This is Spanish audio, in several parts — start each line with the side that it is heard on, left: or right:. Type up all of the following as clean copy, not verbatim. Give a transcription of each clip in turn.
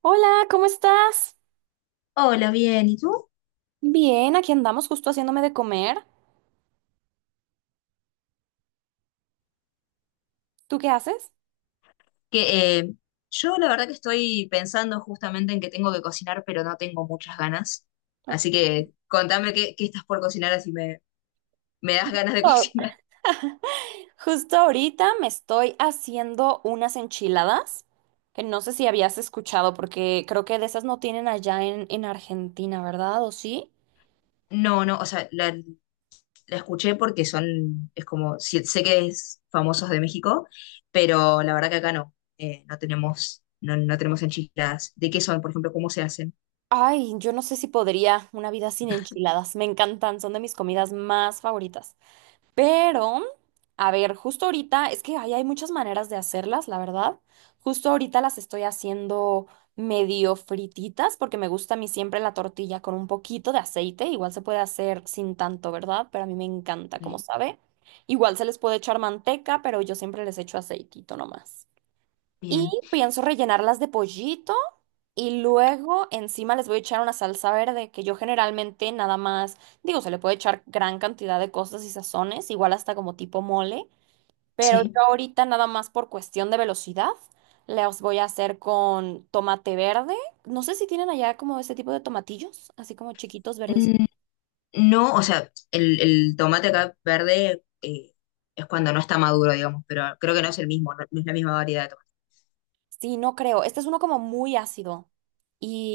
right: Hola, ¿cómo estás?
left: Hola, bien, ¿y tú?
right: Bien, aquí andamos justo haciéndome de comer. ¿Tú qué haces?
left: Que yo la verdad que estoy pensando justamente en que tengo que cocinar, pero no tengo muchas ganas.
right: Ok.
left: Así que contame qué estás por cocinar, así me das ganas de
right: Oh.
left: cocinar.
right: Justo ahorita me estoy haciendo unas enchiladas, que no sé si habías escuchado, porque creo que de esas no tienen allá en Argentina, ¿verdad? ¿O sí?
left: No, no, o sea, la escuché porque es como, sí, sé que es famosos de México, pero la verdad que acá no, no tenemos, no tenemos enchiladas. ¿De qué son, por ejemplo, cómo se hacen?
right: Ay, yo no sé si podría una vida sin enchiladas. Me encantan, son de mis comidas más favoritas. Pero, a ver, justo ahorita, es que ahí hay muchas maneras de hacerlas, la verdad. Justo ahorita las estoy haciendo medio frititas porque me gusta a mí siempre la tortilla con un poquito de aceite. Igual se puede hacer sin tanto, ¿verdad? Pero a mí me encanta, como
left: Ok,
right: sabe. Igual se les puede echar manteca, pero yo siempre les echo aceitito nomás. Y
left: bien,
right: pienso rellenarlas de pollito y luego encima les voy a echar una salsa verde que yo generalmente nada más, digo, se le puede echar gran cantidad de cosas y sazones, igual hasta como tipo mole, pero yo
left: sí.
right: ahorita nada más por cuestión de velocidad las voy a hacer con tomate verde. No sé si tienen allá como ese tipo de tomatillos, así como chiquitos verdes.
left: No, o sea, el tomate acá verde es cuando no está maduro, digamos, pero creo que no es el mismo, no, no es la misma variedad de tomate.
right: Sí, no creo. Este es uno como muy ácido.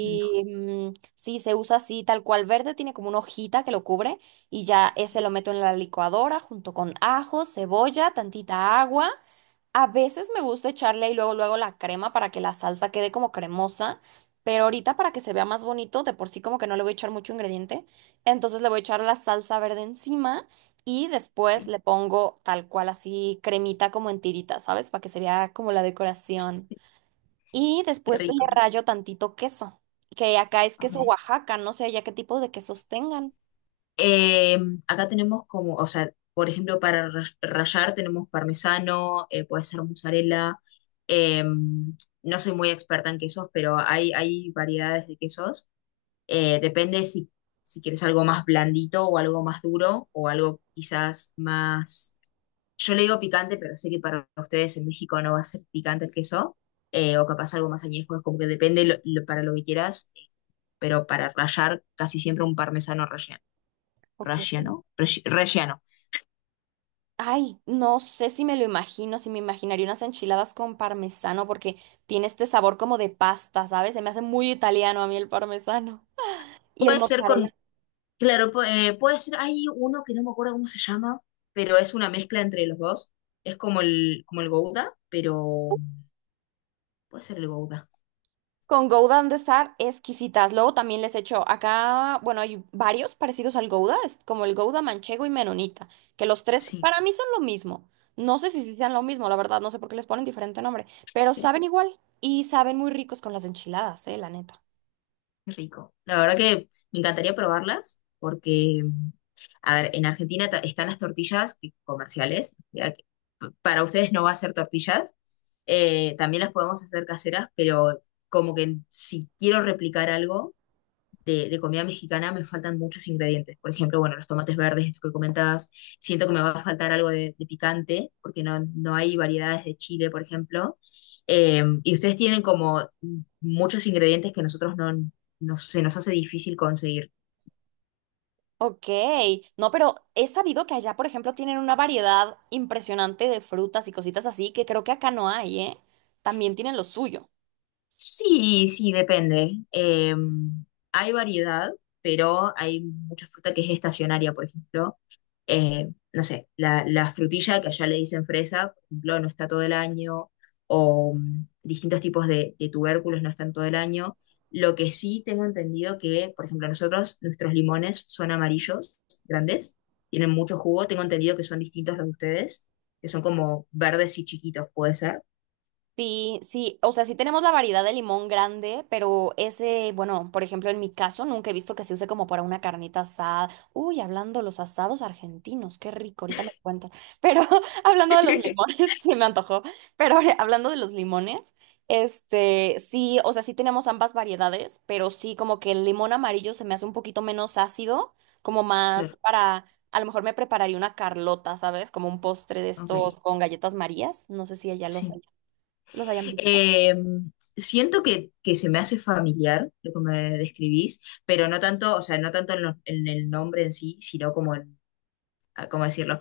left: No,
right: mm, sí, se usa así, tal cual verde, tiene como una hojita que lo cubre y ya ese
left: sí,
right: lo meto en la licuadora junto con ajo, cebolla, tantita agua. A veces me gusta echarle y luego luego la crema para que la salsa quede como cremosa, pero ahorita para que se vea más bonito, de por sí como que no le voy a echar mucho ingrediente, entonces le voy a echar la salsa verde encima y después
left: sí,
right: le pongo tal cual así cremita como en tiritas, ¿sabes? Para que se vea como la decoración. Y
left: Qué
right: después le
left: rico.
right: rayo tantito queso, que acá es queso
left: Ok.
right: Oaxaca, no sé ya qué tipo de quesos tengan.
left: Eh, acá tenemos como, o sea, por ejemplo, para rayar tenemos parmesano, puede ser mozzarella. eh, no soy muy experta en quesos, pero hay variedades de quesos. Depende si quieres algo más blandito o algo más duro o algo quizás más. Yo le digo picante, pero sé que para ustedes en México no va a ser picante el queso, o capaz algo más añejo, es como que depende para lo que quieras, pero para rallar casi siempre un parmesano relleno.
right: Ok.
left: ¿Relleno? Relleno.
right: Ay, no sé si me lo imagino, si me imaginaría unas enchiladas con parmesano, porque tiene este sabor como de pasta, ¿sabes? Se me hace muy italiano a mí el parmesano. Y el
left: Puede ser con,
right: mozzarella.
left: claro, puede ser, hay uno que no me acuerdo cómo se llama, pero es una mezcla entre los dos. Es como el Gouda, pero puede ser el Gouda,
right: Con Gouda han de estar exquisitas. Luego también les echo acá, bueno, hay varios parecidos al Gouda, es como el Gouda manchego y menonita, que los tres
left: sí.
right: para mí son lo mismo. No sé si sí sean lo mismo, la verdad, no sé por qué les ponen diferente nombre, pero
left: Qué
right: saben igual y saben muy ricos con las enchiladas, la neta.
left: rico. La verdad que me encantaría probarlas porque A ver, en Argentina están las tortillas comerciales, ya que para ustedes no va a ser tortillas, también las podemos hacer caseras, pero como que si quiero replicar algo de comida mexicana me faltan muchos ingredientes. Por ejemplo, bueno, los tomates verdes, esto que comentabas, siento que me va a faltar algo de picante, porque no hay variedades de chile, por ejemplo. Y ustedes tienen como muchos ingredientes que nosotros no, no se nos hace difícil conseguir.
right: Ok, no, pero he sabido que allá, por ejemplo, tienen una variedad impresionante de frutas y cositas así que creo que acá no hay, ¿eh? También tienen lo suyo.
left: Sí, sí, depende. Hay variedad, pero hay mucha fruta que es estacionaria, por ejemplo. No sé, la frutilla que allá le dicen fresa, por ejemplo, no está todo el año, o distintos tipos de tubérculos no están todo el año. Lo que sí tengo entendido que, por ejemplo, nuestros limones son amarillos, grandes, tienen mucho jugo. Tengo entendido que son distintos los de ustedes, que son como verdes y chiquitos, puede ser.
right: Sí, sí, o sea, sí tenemos la variedad de limón grande, pero ese, bueno, por ejemplo, en mi caso nunca he visto que se use como para una carnita asada. Uy, hablando de los asados argentinos, qué rico, ahorita me cuentas. Pero hablando de los limones, sí me antojó, pero ahora, hablando de los limones, este, sí, o sea, sí tenemos ambas variedades, pero sí como que el limón amarillo se me hace un poquito menos ácido, como
left: Claro,
right: más para, a lo mejor me prepararía una carlota, ¿sabes? Como un postre de estos
left: ok,
right: con galletas Marías, no sé si ella los
left: sí.
right: los hayan visto.
left: Eh, siento que, se me hace familiar lo que me describís, pero no tanto, o sea, no tanto en el nombre en sí, sino ah, ¿cómo decirlo?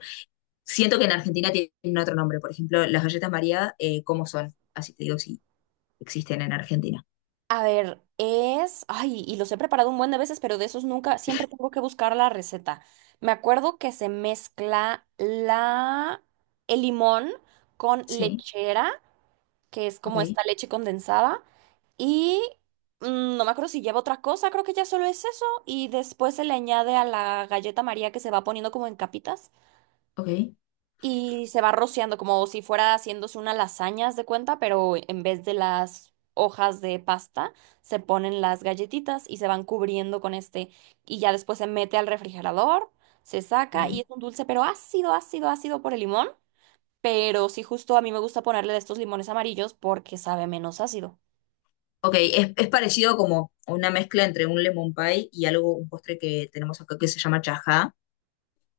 left: Siento que en Argentina tienen otro nombre, por ejemplo, las galletas María, ¿cómo son? Así te digo, si existen en Argentina.
right: A ver, es, ay, y los he preparado un buen de veces, pero de esos nunca, siempre tengo que buscar la receta. Me acuerdo que se mezcla el limón con
left: Sí,
right: lechera, que es
left: ok,
right: como esta leche condensada, y mm, no me acuerdo si lleva otra cosa, creo que ya solo es eso, y después se le añade a la galleta María que se va poniendo como en capitas,
left: ok,
right: y se va rociando como si fuera haciéndose una lasaña, haz de cuenta, pero en vez de las hojas de pasta, se ponen las galletitas y se van cubriendo con este y ya después se mete al refrigerador, se saca y
left: bien.
right: es un dulce, pero ácido, ácido, ácido por el limón. Pero sí, justo a mí me gusta ponerle de estos limones amarillos porque sabe menos ácido.
left: Ok, es parecido como una mezcla entre un lemon pie y algo, un postre que tenemos acá que se llama chajá,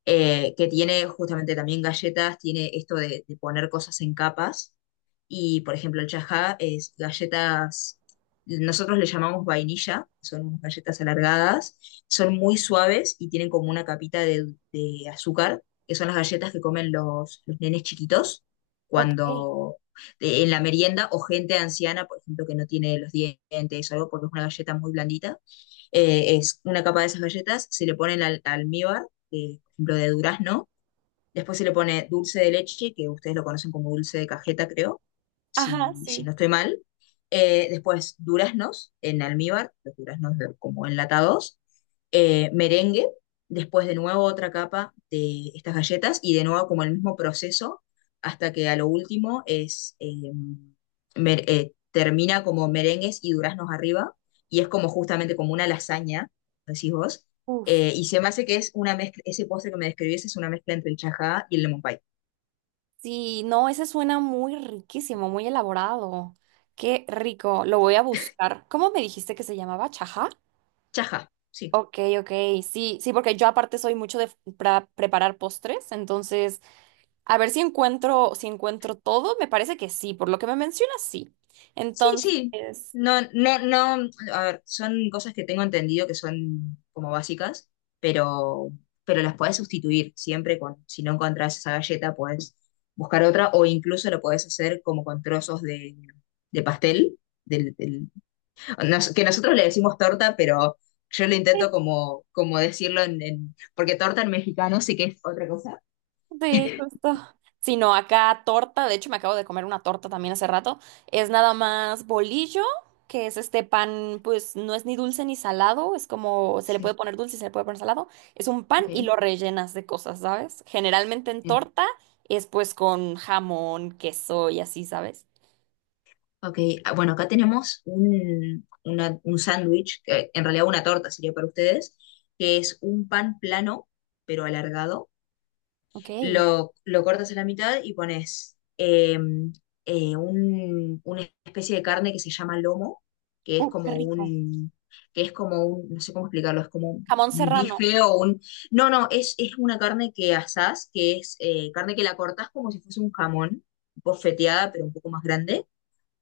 left: que tiene justamente también galletas, tiene esto de poner cosas en capas. Y, por ejemplo, el chajá es galletas, nosotros le llamamos vainilla, son unas galletas alargadas, son muy suaves y tienen como una capita de azúcar, que son las galletas que comen los nenes chiquitos
right: Ok.
left: cuando en la merienda o gente anciana, por ejemplo, que no tiene los dientes o algo, porque es una galleta muy blandita. Es una capa de esas galletas, se le pone el almíbar, por ejemplo, de durazno. Después se le pone dulce de leche, que ustedes lo conocen como dulce de cajeta, creo,
right: Ajá,
left: si no
right: sí.
left: estoy mal. Después duraznos en almíbar, los duraznos como enlatados. Merengue, después de nuevo otra capa de estas galletas y de nuevo como el mismo proceso hasta que a lo último termina como merengues y duraznos arriba y es como justamente como una lasaña, decís vos,
right: Uf.
left: y se me hace que es una mezcla, ese postre que me describís es una mezcla entre el chajá y el lemon pie.
right: Sí, no, ese suena muy riquísimo, muy elaborado. Qué rico. Lo voy a buscar. ¿Cómo me dijiste que se llamaba? ¿Chaja?
left: Chajá, sí.
right: Ok, ok, sí, sí, porque yo aparte soy mucho de preparar postres, entonces a ver si encuentro, si encuentro todo, me parece que sí, por lo que me mencionas, sí.
left: Sí, sí.
right: Entonces,
left: No, no, no. A ver, son cosas que tengo entendido que son como básicas, pero, pero las podés sustituir siempre con, si no encontrás esa galleta, podés buscar otra, o incluso lo podés hacer como con trozos de pastel, del, del- que nosotros le decimos torta, pero yo lo intento como decirlo porque torta en mexicano sí que es otra cosa.
right: sí, justo. Sino acá torta, de hecho me acabo de comer una torta también hace rato. Es nada más bolillo, que es este pan, pues no es ni dulce ni salado, es como se le puede
left: Sí,
right: poner dulce y se le puede poner salado. Es un pan
left: ok,
right: y lo rellenas de cosas, ¿sabes? Generalmente en
left: bien.
right: torta es pues con jamón, queso y así, ¿sabes?
left: Ok, ah, bueno, acá tenemos un sándwich, que en realidad una torta sería para ustedes, que es un pan plano, pero alargado.
right: Ok.
left: Lo cortas a la mitad y pones una especie de carne que se llama lomo, que es
right: Qué
left: como
right: rico.
left: un, que es como un, no sé cómo explicarlo, es como un,
right: Jamón
left: un
right: serrano.
left: bife o un... No, no, es una carne que asás, que es carne que la cortás como si fuese un jamón, bofeteada, pero un poco más grande.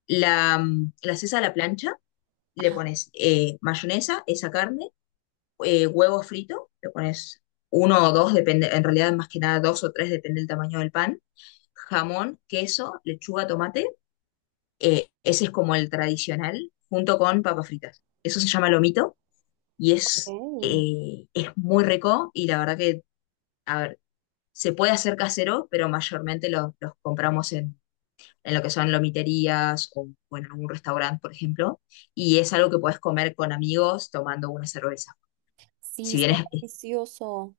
left: La haces a la plancha, le
right: Ah,
left: pones mayonesa, esa carne huevo frito, le pones uno o dos, depende, en realidad más que nada dos o tres, depende del tamaño del pan, jamón, queso, lechuga, tomate, ese es como el tradicional, junto con papas fritas. Eso se llama lomito y es,
right: ok.
left: eh, es muy rico y la verdad que, a ver, se puede hacer casero, pero mayormente los compramos en, lo que son lomiterías o, en algún restaurante, por ejemplo, y es algo que puedes comer con amigos tomando una cerveza. Si
right: Sí,
left: bien
right: suena delicioso.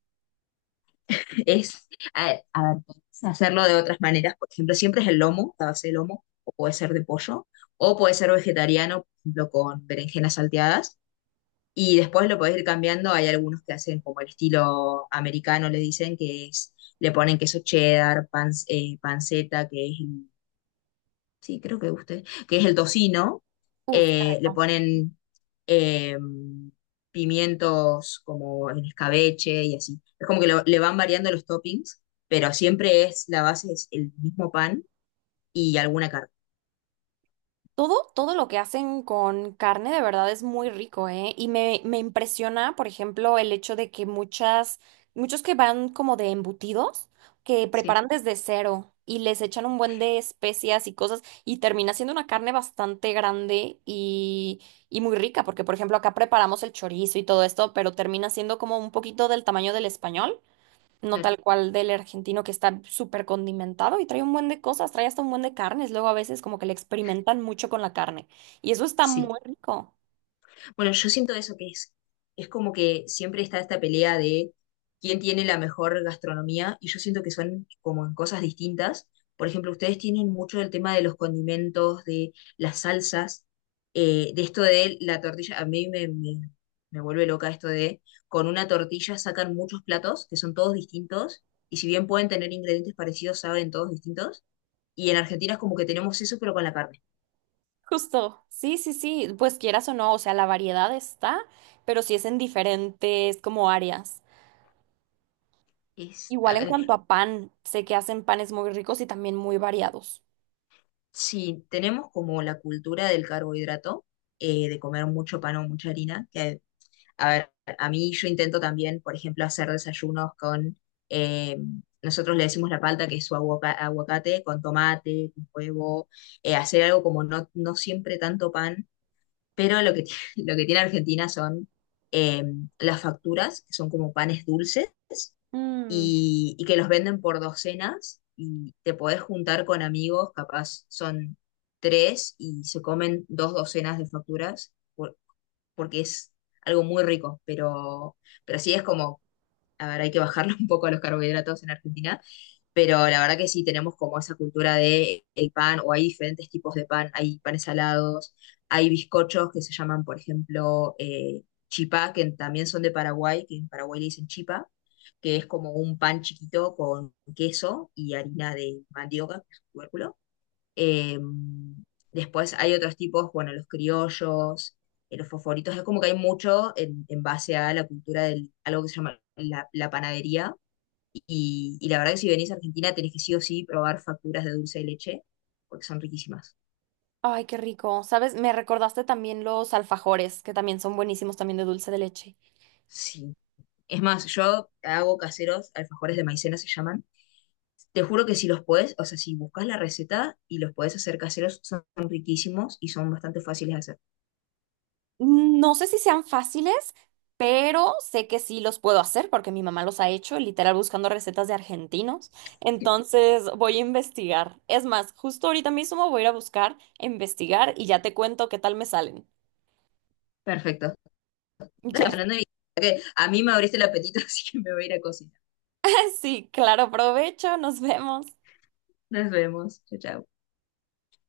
left: es, a ver, puedes hacerlo de otras maneras. Por ejemplo, siempre es el lomo, la base de lomo, o puede ser de pollo, o puede ser vegetariano, por ejemplo, con berenjenas salteadas. Y después lo podés ir cambiando. Hay algunos que hacen como el estilo americano, le dicen que es, le ponen queso cheddar, panceta, que es sí, creo que usted, que es el tocino,
right: Uf, qué
left: le
right: rico.
left: ponen eh, pimientos como en escabeche y así. Es como que le van variando los toppings, pero siempre la base es el mismo pan y alguna carne.
right: Todo, todo lo que hacen con carne de verdad es muy rico, ¿eh? Y me impresiona, por ejemplo, el hecho de que muchos que van como de embutidos, que
left: Sí,
right: preparan desde cero y les echan un buen de especias y cosas y termina siendo una carne bastante grande y muy rica, porque por ejemplo acá preparamos el chorizo y todo esto, pero termina siendo como un poquito del tamaño del español no tal
left: claro,
right: cual del argentino que está súper condimentado y trae un buen de cosas, trae hasta un buen de carnes. Luego a veces como que le experimentan mucho con la carne y eso está
left: sí.
right: muy rico.
left: Bueno, yo siento eso que es como que siempre está esta pelea de quién tiene la mejor gastronomía y yo siento que son como en cosas distintas. Por ejemplo, ustedes tienen mucho del tema de los condimentos, de las salsas, de esto de la tortilla. A mí me vuelve loca esto de con una tortilla sacan muchos platos que son todos distintos y si bien pueden tener ingredientes parecidos, saben todos distintos. Y en Argentina es como que tenemos eso, pero con la carne.
right: Justo, sí, sí, sí, pues quieras o no, o sea, la variedad está, pero sí es en diferentes como áreas.
left: Es,
right: Igual en cuanto a pan, sé que hacen panes muy ricos y también muy variados.
left: si tenemos como la cultura del carbohidrato, de comer mucho pan o mucha harina, que a ver, a mí yo intento también, por ejemplo, hacer desayunos eh, nosotros le decimos la palta, que es su aguacate, con tomate, con huevo, hacer algo como no siempre tanto pan, pero lo que tiene Argentina son eh, las facturas, que son como panes dulces,
right: Mm.
left: y que los venden por docenas y te podés juntar con amigos, capaz son tres y se comen dos docenas de facturas porque es algo muy rico, pero sí es como, a ver, hay que bajarle un poco a los carbohidratos en Argentina pero la verdad que sí tenemos como esa cultura de el pan, o hay diferentes tipos de pan, hay panes salados, hay bizcochos que se llaman, por ejemplo, chipá, que también son de Paraguay, que en Paraguay le dicen chipa, que es como un pan chiquito con queso y harina de mandioca, que es un tubérculo. Eh, después hay otros tipos, bueno, los criollos, los fosforitos, es como que hay mucho en, base a la cultura de algo que se llama la panadería y la verdad que si venís a Argentina tenés que sí o sí probar facturas de dulce de leche, porque son riquísimas.
right: Ay, qué rico. ¿Sabes? Me recordaste también los alfajores, que también son buenísimos también de dulce de leche.
left: Sí. Es más, yo hago caseros, alfajores de maicena se llaman. Te juro que si los podés, o sea, si buscas la receta y los podés hacer caseros, son riquísimos y son bastante fáciles de hacer.
right: No sé si sean fáciles, pero sé que sí los puedo hacer porque mi mamá los ha hecho, literal buscando recetas de argentinos. Entonces voy a investigar. Es más, justo ahorita mismo voy a ir a buscar, a investigar y ya te cuento qué tal me salen.
left: Perfecto.
right: Ya,
left: Hablando de- que A mí me abriste el apetito, así que me voy a ir a cocinar.
right: sí, claro, provecho, nos vemos.
left: Nos vemos. Chao, chao.